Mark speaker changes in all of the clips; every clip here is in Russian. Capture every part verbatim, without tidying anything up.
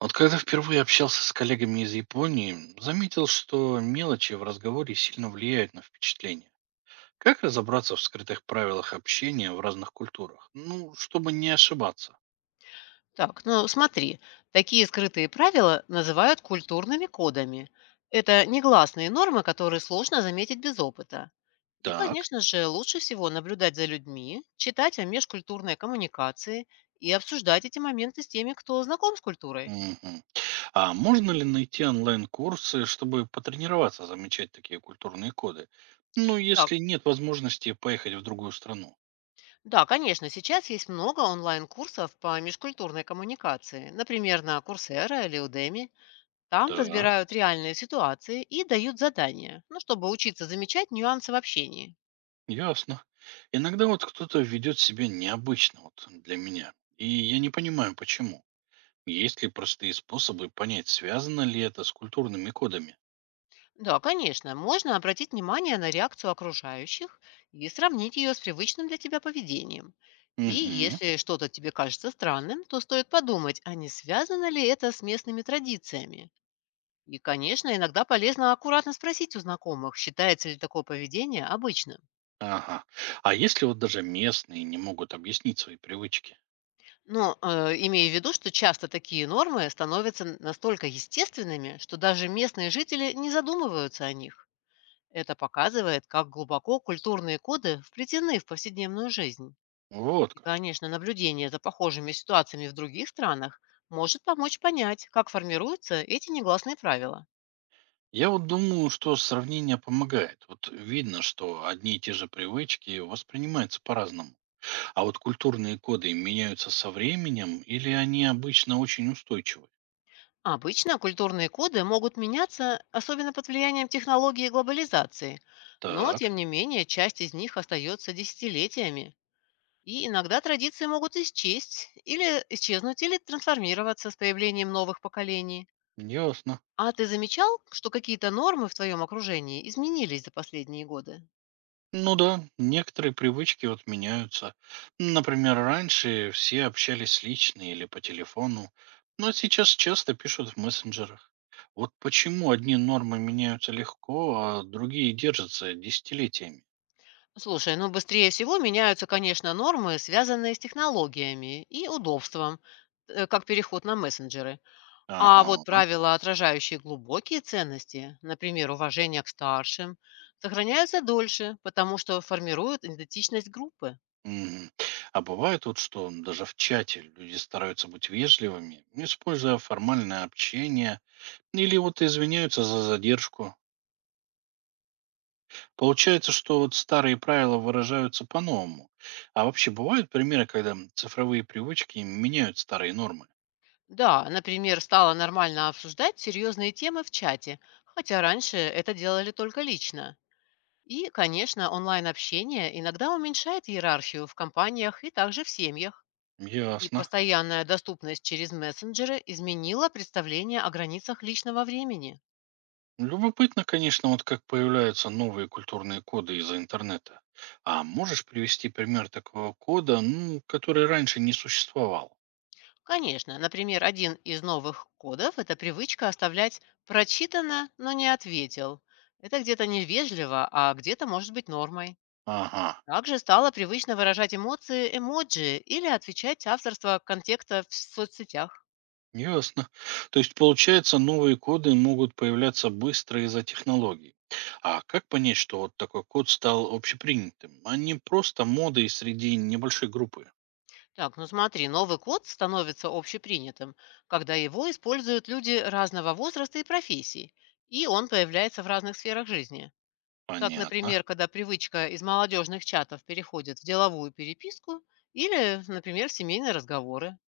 Speaker 1: Вот когда впервые общался с коллегами из Японии, заметил, что мелочи в разговоре сильно влияют на впечатление. Как разобраться в скрытых правилах общения в разных культурах? Ну, чтобы не ошибаться.
Speaker 2: Так, ну смотри, такие скрытые правила называют культурными кодами. Это негласные нормы, которые сложно заметить без опыта. И,
Speaker 1: Так.
Speaker 2: конечно же, лучше всего наблюдать за людьми, читать о межкультурной коммуникации и обсуждать эти моменты с теми, кто знаком с культурой.
Speaker 1: Мгм. А можно ли найти онлайн-курсы, чтобы потренироваться замечать такие культурные коды? Ну,
Speaker 2: Так,
Speaker 1: если нет возможности поехать в другую страну.
Speaker 2: да, конечно, сейчас есть много онлайн-курсов по межкультурной коммуникации, например, на Coursera или Udemy. Там
Speaker 1: Так,
Speaker 2: разбирают реальные ситуации и дают задания, ну, чтобы учиться замечать нюансы в общении.
Speaker 1: ясно. Иногда вот кто-то ведет себя необычно вот для меня, и я не понимаю, почему. Есть ли простые способы понять, связано ли это с культурными кодами?
Speaker 2: Да, конечно, можно обратить внимание на реакцию окружающих и сравнить ее с привычным для тебя поведением. И
Speaker 1: Угу.
Speaker 2: если что-то тебе кажется странным, то стоит подумать, а не связано ли это с местными традициями. И, конечно, иногда полезно аккуратно спросить у знакомых, считается ли такое поведение обычным.
Speaker 1: Ага. А если вот даже местные не могут объяснить свои привычки?
Speaker 2: Но э, имея в виду, что часто такие нормы становятся настолько естественными, что даже местные жители не задумываются о них. Это показывает, как глубоко культурные коды вплетены в повседневную жизнь.
Speaker 1: Вот
Speaker 2: И,
Speaker 1: как.
Speaker 2: конечно, наблюдение за похожими ситуациями в других странах может помочь понять, как формируются эти негласные правила.
Speaker 1: Я вот думаю, что сравнение помогает. Вот видно, что одни и те же привычки воспринимаются по-разному. А вот культурные коды меняются со временем или они обычно очень устойчивы?
Speaker 2: Обычно культурные коды могут меняться, особенно под влиянием технологий и глобализации, но,
Speaker 1: Так,
Speaker 2: тем не менее, часть из них остается десятилетиями. И иногда традиции могут исчесть или исчезнуть, или трансформироваться с появлением новых поколений.
Speaker 1: ясно.
Speaker 2: А ты замечал, что какие-то нормы в твоем окружении изменились за последние годы?
Speaker 1: Ну да, некоторые привычки вот меняются. Например, раньше все общались лично или по телефону, но сейчас часто пишут в мессенджерах. Вот почему одни нормы меняются легко, а другие держатся десятилетиями.
Speaker 2: Слушай, ну быстрее всего меняются, конечно, нормы, связанные с технологиями и удобством, э, как переход на мессенджеры. А вот
Speaker 1: Ага.
Speaker 2: правила, отражающие глубокие ценности, например, уважение к старшим, сохраняются дольше, потому что формируют идентичность группы.
Speaker 1: Мгм. А бывает вот, что даже в чате люди стараются быть вежливыми, используя формальное общение, или вот извиняются за задержку. Получается, что вот старые правила выражаются по-новому. А вообще бывают примеры, когда м, цифровые привычки меняют старые нормы?
Speaker 2: Да, например, стало нормально обсуждать серьезные темы в чате, хотя раньше это делали только лично. И, конечно, онлайн-общение иногда уменьшает иерархию в компаниях и также в семьях. И
Speaker 1: Ясно.
Speaker 2: постоянная доступность через мессенджеры изменила представление о границах личного времени.
Speaker 1: Любопытно, конечно, вот как появляются новые культурные коды из-за интернета. А можешь привести пример такого кода, ну, который раньше не существовал?
Speaker 2: Конечно, например, один из новых кодов– это привычка оставлять «прочитано, но не ответил». Это где-то невежливо, а где-то может быть нормой.
Speaker 1: Ага.
Speaker 2: Также стало привычно выражать эмоции эмоджи или отвечать авторство контекста в соцсетях.
Speaker 1: Ясно. То есть, получается, новые коды могут появляться быстро из-за технологий. А как понять, что вот такой код стал общепринятым, а не просто модой среди небольшой группы?
Speaker 2: Так, ну смотри, новый код становится общепринятым, когда его используют люди разного возраста и профессий, и он появляется в разных сферах жизни. Так,
Speaker 1: Понятно.
Speaker 2: например, когда привычка из молодежных чатов переходит в деловую переписку или, например, семейные разговоры.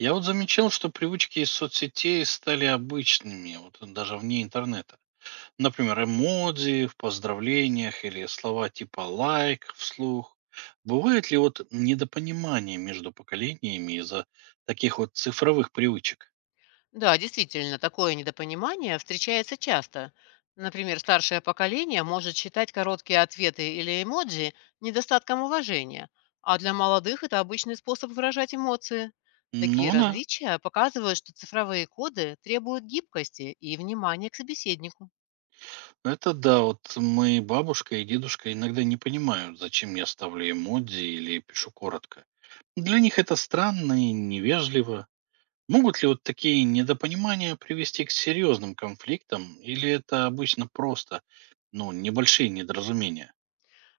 Speaker 1: Я вот замечал, что привычки из соцсетей стали обычными, вот даже вне интернета. Например, эмодзи в поздравлениях или слова типа лайк вслух. Бывает ли вот недопонимание между поколениями из-за таких вот цифровых привычек?
Speaker 2: Да, действительно, такое недопонимание встречается часто. Например, старшее поколение может считать короткие ответы или эмоджи недостатком уважения, а для молодых это обычный способ выражать эмоции. Такие
Speaker 1: Ну да.
Speaker 2: различия показывают, что цифровые коды требуют гибкости и внимания к собеседнику.
Speaker 1: Это да, вот мои бабушка и дедушка иногда не понимают, зачем я ставлю эмодзи или пишу коротко. Для них это странно и невежливо. Могут ли вот такие недопонимания привести к серьезным конфликтам, или это обычно просто, ну, небольшие недоразумения?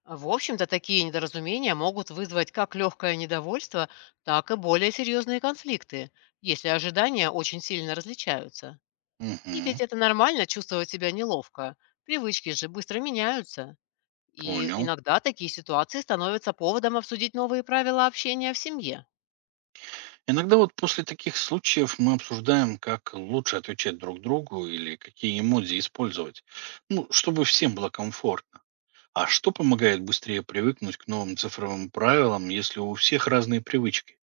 Speaker 2: В общем-то, такие недоразумения могут вызвать как легкое недовольство, так и более серьезные конфликты, если ожидания очень сильно различаются. И ведь
Speaker 1: Угу,
Speaker 2: это нормально чувствовать себя неловко. Привычки же быстро меняются. И
Speaker 1: понял.
Speaker 2: иногда такие ситуации становятся поводом обсудить новые правила общения в семье.
Speaker 1: Иногда вот после таких случаев мы обсуждаем, как лучше отвечать друг другу или какие эмодзи использовать, ну, чтобы всем было комфортно. А что помогает быстрее привыкнуть к новым цифровым правилам, если у всех разные привычки?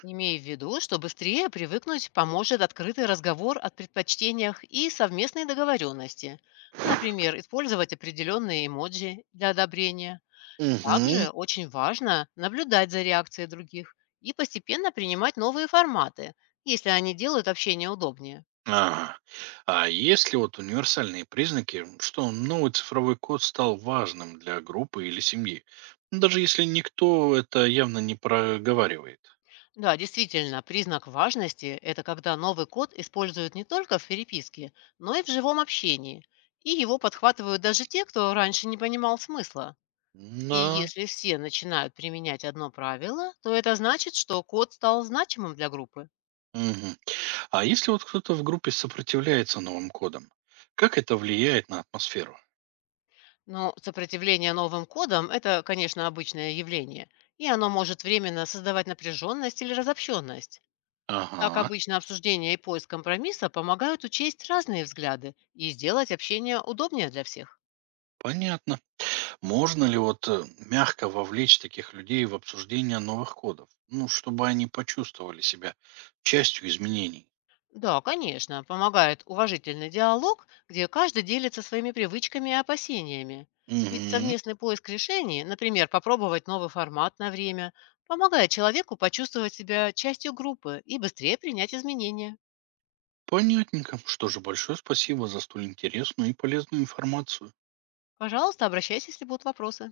Speaker 2: Имей в виду, что быстрее привыкнуть поможет открытый разговор о предпочтениях и совместной договоренности. Например, использовать определенные эмоджи для одобрения.
Speaker 1: Угу.
Speaker 2: Также очень важно наблюдать за реакцией других и постепенно принимать новые форматы, если они делают общение удобнее.
Speaker 1: Ага. А есть ли вот универсальные признаки, что новый цифровой код стал важным для группы или семьи? Ну, даже если никто это явно не проговаривает.
Speaker 2: Да, действительно, признак важности– это когда новый код используют не только в переписке, но и в живом общении. И его подхватывают даже те, кто раньше не понимал смысла. И
Speaker 1: Да.
Speaker 2: если все начинают применять одно правило, то это значит, что код стал значимым для группы.
Speaker 1: Мгм. А если вот кто-то в группе сопротивляется новым кодам, как это влияет на атмосферу?
Speaker 2: Но сопротивление новым кодам– это, конечно, обычное явление, и оно может временно создавать напряженность или разобщенность. Так
Speaker 1: Ага,
Speaker 2: обычно обсуждение и поиск компромисса помогают учесть разные взгляды и сделать общение удобнее для всех.
Speaker 1: понятно. Можно ли вот э, мягко вовлечь таких людей в обсуждение новых кодов? Ну, чтобы они почувствовали себя частью изменений.
Speaker 2: Да, конечно, помогает уважительный диалог, где каждый делится своими привычками и опасениями. Ведь
Speaker 1: Мгм.
Speaker 2: совместный поиск решений, например, попробовать новый формат на время, помогает человеку почувствовать себя частью группы и быстрее принять изменения.
Speaker 1: Понятненько. Что же, большое спасибо за столь интересную и полезную информацию.
Speaker 2: Пожалуйста, обращайся, если будут вопросы.